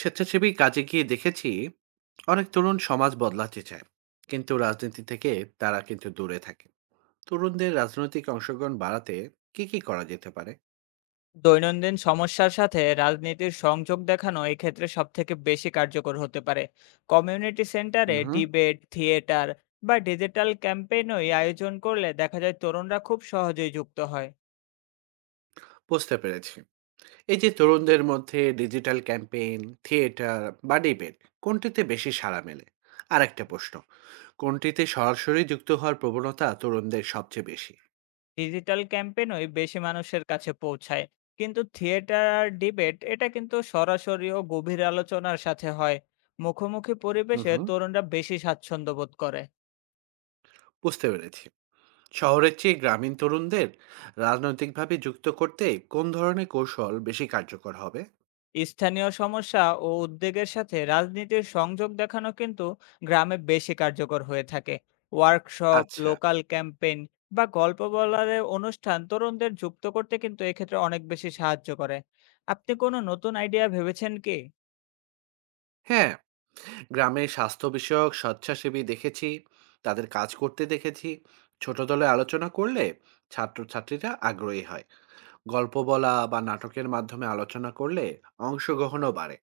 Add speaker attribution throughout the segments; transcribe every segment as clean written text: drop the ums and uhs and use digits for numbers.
Speaker 1: স্বেচ্ছাসেবী কাজে গিয়ে দেখেছি অনেক তরুণ সমাজ বদলাতে চায়, কিন্তু রাজনীতি থেকে তারা কিন্তু দূরে থাকে। তরুণদের রাজনৈতিক অংশগ্রহণ বাড়াতে কি কি করা যেতে পারে?
Speaker 2: দৈনন্দিন সমস্যার সাথে রাজনীতির সংযোগ দেখানো এক্ষেত্রে সব থেকে বেশি কার্যকর হতে পারে। কমিউনিটি সেন্টারে
Speaker 1: হুম,
Speaker 2: ডিবেট, থিয়েটার বা ডিজিটাল ক্যাম্পেইনই আয়োজন করলে দেখা যায় তরুণরা খুব সহজেই যুক্ত হয়।
Speaker 1: বুঝতে পেরেছি। এই যে তরুণদের মধ্যে ডিজিটাল ক্যাম্পেইন, থিয়েটার বা ডিবেট, কোনটিতে বেশি সাড়া মেলে? আর একটা প্রশ্ন, কোনটিতে সরাসরি যুক্ত হওয়ার প্রবণতা তরুণদের সবচেয়ে বেশি?
Speaker 2: ডিজিটাল ক্যাম্পেইনই বেশি মানুষের কাছে পৌঁছায়, কিন্তু থিয়েটার আর ডিবেট এটা কিন্তু সরাসরি ও গভীর আলোচনার সাথে হয়। মুখোমুখি
Speaker 1: হুম
Speaker 2: পরিবেশে
Speaker 1: হুম,
Speaker 2: তরুণরা বেশি স্বাচ্ছন্দ্য বোধ করে।
Speaker 1: বুঝতে পেরেছি। শহরের চেয়ে গ্রামীণ তরুণদের রাজনৈতিকভাবে যুক্ত করতে কোন ধরনের কৌশল বেশি কার্যকর হবে?
Speaker 2: স্থানীয় সমস্যা ও উদ্বেগের সাথে রাজনীতির সংযোগ দেখানো কিন্তু গ্রামে বেশি কার্যকর হয়ে থাকে। ওয়ার্কশপ,
Speaker 1: আচ্ছা।
Speaker 2: লোকাল ক্যাম্পেইন বা গল্প বলার অনুষ্ঠান তরুণদের যুক্ত করতে কিন্তু এক্ষেত্রে অনেক বেশি সাহায্য করে। আপনি কোনো নতুন আইডিয়া ভেবেছেন কি?
Speaker 1: হ্যাঁ, গ্রামে স্বাস্থ্য বিষয়ক স্বেচ্ছাসেবী দেখেছি, তাদের কাজ করতে দেখেছি। ছোট দলে আলোচনা করলে ছাত্রছাত্রীরা আগ্রহী হয়। গল্প বলা বা নাটকের মাধ্যমে আলোচনা করলে অংশগ্রহণও বাড়ে।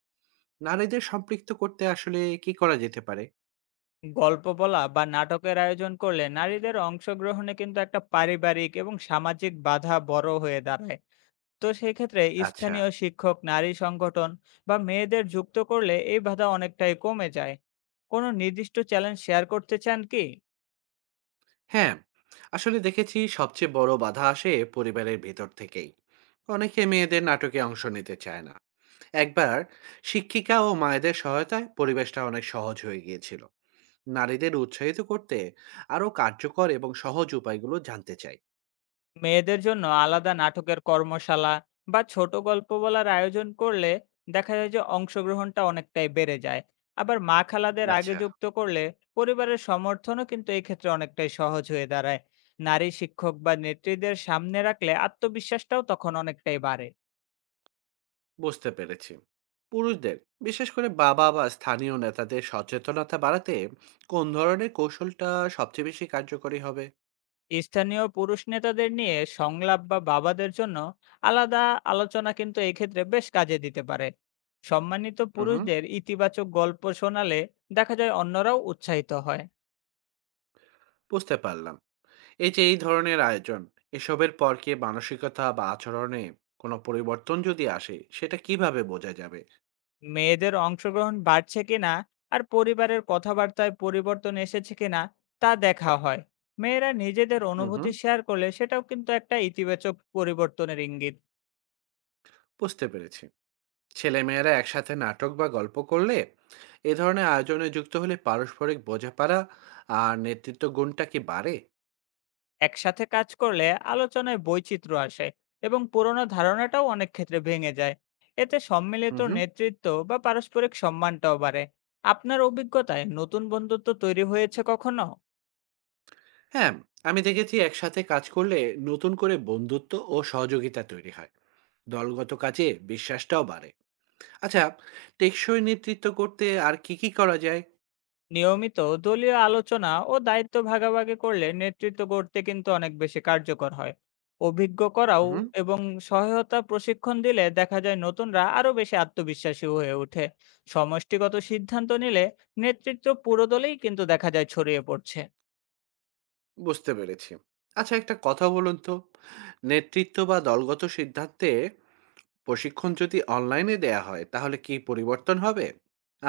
Speaker 1: নারীদের সম্পৃক্ত করতে আসলে কি করা যেতে পারে?
Speaker 2: গল্প বলা বা নাটকের আয়োজন করলে নারীদের অংশগ্রহণে কিন্তু একটা পারিবারিক এবং সামাজিক বাধা বড় হয়ে দাঁড়ায়। তো সেক্ষেত্রে
Speaker 1: আচ্ছা।
Speaker 2: স্থানীয় শিক্ষক, নারী সংগঠন বা মেয়েদের যুক্ত করলে এই বাধা অনেকটাই কমে যায়। কোনো নির্দিষ্ট চ্যালেঞ্জ শেয়ার করতে চান কি?
Speaker 1: হ্যাঁ, আসলে দেখেছি সবচেয়ে বড় বাধা আসে পরিবারের ভেতর থেকেই। অনেকে মেয়েদের নাটকে অংশ নিতে চায় না। একবার শিক্ষিকা ও মায়েদের সহায়তায় পরিবেশটা অনেক সহজ হয়ে গিয়েছিল। নারীদের উৎসাহিত করতে আরো কার্যকর এবং সহজ উপায়গুলো জানতে চাই।
Speaker 2: মেয়েদের জন্য আলাদা নাটকের কর্মশালা বা ছোট গল্প বলার আয়োজন করলে দেখা যায় যে অংশগ্রহণটা অনেকটাই বেড়ে যায়। আবার মা খালাদের আগে
Speaker 1: আচ্ছা,
Speaker 2: যুক্ত করলে পরিবারের সমর্থনও কিন্তু এই ক্ষেত্রে অনেকটাই সহজ হয়ে দাঁড়ায়। নারী শিক্ষক বা নেত্রীদের সামনে রাখলে আত্মবিশ্বাসটাও তখন অনেকটাই বাড়ে।
Speaker 1: বুঝতে পেরেছি। পুরুষদের, বিশেষ করে বাবা বা স্থানীয় নেতাদের সচেতনতা বাড়াতে কোন ধরনের কৌশলটা সবচেয়ে বেশি কার্যকরী হবে?
Speaker 2: স্থানীয় পুরুষ নেতাদের নিয়ে সংলাপ বা বাবাদের জন্য আলাদা আলোচনা কিন্তু এক্ষেত্রে বেশ কাজে দিতে পারে। সম্মানিত
Speaker 1: হুম,
Speaker 2: পুরুষদের ইতিবাচক গল্প শোনালে দেখা যায় অন্যরাও উৎসাহিত হয়।
Speaker 1: বুঝতে পারলাম। এই যে এই ধরনের আয়োজন, এসবের পর কি মানসিকতা বা আচরণে কোনো পরিবর্তন যদি আসে সেটা কিভাবে বোঝা যাবে?
Speaker 2: মেয়েদের অংশগ্রহণ বাড়ছে কিনা আর পরিবারের কথাবার্তায় পরিবর্তন এসেছে কিনা তা দেখা হয়। মেয়েরা নিজেদের
Speaker 1: হুম হুম,
Speaker 2: অনুভূতি শেয়ার করলে সেটাও কিন্তু একটা ইতিবাচক পরিবর্তনের ইঙ্গিত।
Speaker 1: বুঝতে পেরেছি। ছেলেমেয়েরা একসাথে নাটক বা গল্প করলে, এ ধরনের আয়োজনে যুক্ত হলে পারস্পরিক বোঝাপড়া আর নেতৃত্ব গুণটা কি বাড়ে?
Speaker 2: একসাথে কাজ করলে আলোচনায় বৈচিত্র্য আসে এবং পুরোনো ধারণাটাও অনেক ক্ষেত্রে ভেঙে যায়। এতে সম্মিলিত
Speaker 1: হুম হুম।
Speaker 2: নেতৃত্ব বা পারস্পরিক সম্মানটাও বাড়ে। আপনার অভিজ্ঞতায় নতুন বন্ধুত্ব তৈরি হয়েছে কখনো?
Speaker 1: হ্যাঁ, আমি দেখেছি একসাথে কাজ করলে নতুন করে বন্ধুত্ব ও সহযোগিতা তৈরি হয়। দলগত কাজে বিশ্বাসটাও বাড়ে। আচ্ছা, টেকসই নেতৃত্ব করতে আর কি কি করা যায়?
Speaker 2: নিয়মিত দলীয় আলোচনা ও দায়িত্ব ভাগাভাগি করলে নেতৃত্ব গড়তে কিন্তু অনেক বেশি কার্যকর হয়। অভিজ্ঞ করাও
Speaker 1: হুম।
Speaker 2: এবং সহায়তা প্রশিক্ষণ দিলে দেখা যায় নতুনরা আরো বেশি আত্মবিশ্বাসী হয়ে ওঠে। সমষ্টিগত সিদ্ধান্ত নিলে নেতৃত্ব পুরো দলেই কিন্তু দেখা যায় ছড়িয়ে পড়ছে।
Speaker 1: বুঝতে পেরেছি। আচ্ছা, একটা কথা বলুন তো, নেতৃত্ব বা দলগত সিদ্ধান্তে প্রশিক্ষণ যদি অনলাইনে দেয়া হয় তাহলে কি পরিবর্তন হবে?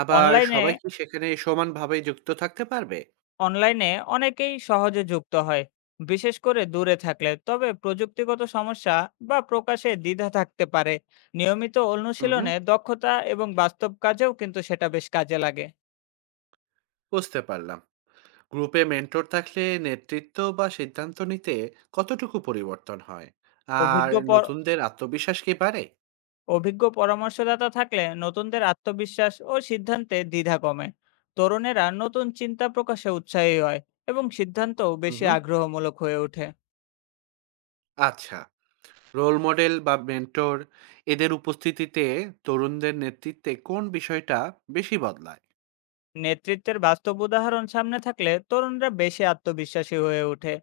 Speaker 1: আবার
Speaker 2: অনলাইনে
Speaker 1: সবাই কি সেখানে সমানভাবে যুক্ত থাকতে পারবে?
Speaker 2: অনলাইনে অনেকেই সহজে যুক্ত হয়, বিশেষ করে দূরে থাকলে। তবে প্রযুক্তিগত সমস্যা বা প্রকাশে দ্বিধা থাকতে পারে। নিয়মিত
Speaker 1: উহু,
Speaker 2: অনুশীলনে দক্ষতা এবং বাস্তব কাজেও কিন্তু সেটা বেশ কাজে লাগে।
Speaker 1: বুঝতে পারলাম। গ্রুপে মেন্টর থাকলে নেতৃত্ব বা সিদ্ধান্ত নিতে কতটুকু পরিবর্তন হয়? আর
Speaker 2: অভিজ্ঞ পর-
Speaker 1: নতুনদের আত্মবিশ্বাস কি বাড়ে?
Speaker 2: অভিজ্ঞ পরামর্শদাতা থাকলে নতুনদের আত্মবিশ্বাস ও সিদ্ধান্তে দ্বিধা কমে। তরুণেরা নতুন চিন্তা প্রকাশে উৎসাহী হয় এবং সিদ্ধান্তও বেশি
Speaker 1: উহু,
Speaker 2: আগ্রহমূলক হয়ে ওঠে।
Speaker 1: আচ্ছা। রোল মডেল বা মেন্টর, এদের উপস্থিতিতে তরুণদের নেতৃত্বে কোন বিষয়টা বেশি বদলায়?
Speaker 2: নেতৃত্বের বাস্তব উদাহরণ সামনে থাকলে তরুণরা বেশি আত্মবিশ্বাসী হয়ে ওঠে।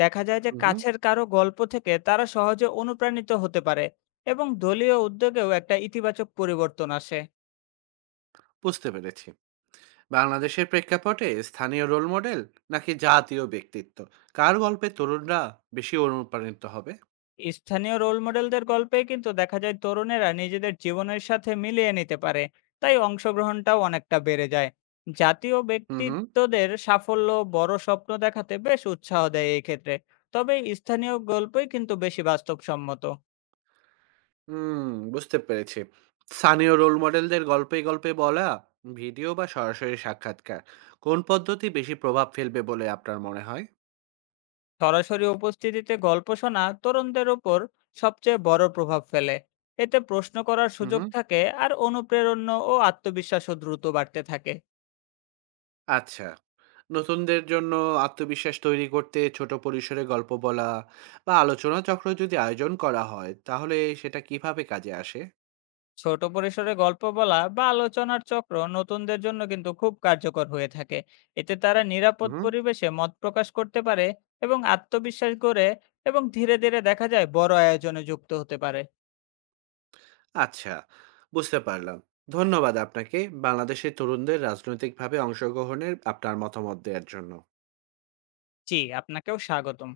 Speaker 2: দেখা যায় যে
Speaker 1: হুম,
Speaker 2: কাছের কারো গল্প থেকে তারা সহজে অনুপ্রাণিত হতে পারে এবং দলীয় উদ্যোগেও একটা ইতিবাচক পরিবর্তন আসে।
Speaker 1: বুঝতে পেরেছি। বাংলাদেশের প্রেক্ষাপটে স্থানীয় রোল মডেল নাকি জাতীয় ব্যক্তিত্ব, কার গল্পে তরুণরা বেশি অনুপ্রাণিত হবে?
Speaker 2: স্থানীয় রোল মডেলদের গল্পে কিন্তু দেখা যায় তরুণেরা নিজেদের জীবনের সাথে মিলিয়ে নিতে পারে, তাই অংশগ্রহণটাও অনেকটা বেড়ে যায়। জাতীয়
Speaker 1: হুম হুম।
Speaker 2: ব্যক্তিত্বদের সাফল্য বড় স্বপ্ন দেখাতে বেশ উৎসাহ দেয় এই ক্ষেত্রে। তবে স্থানীয় গল্পই কিন্তু বেশি বাস্তবসম্মত।
Speaker 1: হুম, বুঝতে পেরেছি। স্থানীয় রোল মডেলদের গল্পে গল্পে বলা, ভিডিও বা সরাসরি সাক্ষাৎকার, কোন পদ্ধতি বেশি প্রভাব ফেলবে বলে আপনার মনে হয়?
Speaker 2: সরাসরি উপস্থিতিতে গল্প শোনা তরুণদের উপর সবচেয়ে বড় প্রভাব ফেলে। এতে প্রশ্ন করার
Speaker 1: হুম
Speaker 2: সুযোগ
Speaker 1: হুম,
Speaker 2: থাকে আর অনুপ্রেরণা ও আত্মবিশ্বাসও দ্রুত বাড়তে থাকে।
Speaker 1: আচ্ছা। নতুনদের জন্য আত্মবিশ্বাস তৈরি করতে ছোট পরিসরে গল্প বলা বা আলোচনা চক্র যদি আয়োজন করা হয় তাহলে সেটা কিভাবে কাজে আসে?
Speaker 2: ছোট পরিসরে গল্প বলা বা আলোচনার চক্র নতুনদের জন্য কিন্তু খুব কার্যকর হয়ে থাকে। এতে তারা নিরাপদ
Speaker 1: হুম,
Speaker 2: পরিবেশে মত প্রকাশ করতে পারে এবং আত্মবিশ্বাস গড়ে এবং ধীরে ধীরে দেখা যায় বড় আয়োজনে যুক্ত হতে পারে।
Speaker 1: আচ্ছা, বুঝতে পারলাম। ধন্যবাদ আপনাকে বাংলাদেশের তরুণদের রাজনৈতিকভাবে অংশগ্রহণের আপনার মতামত দেওয়ার জন্য।
Speaker 2: জি, আপনাকেও স্বাগতম।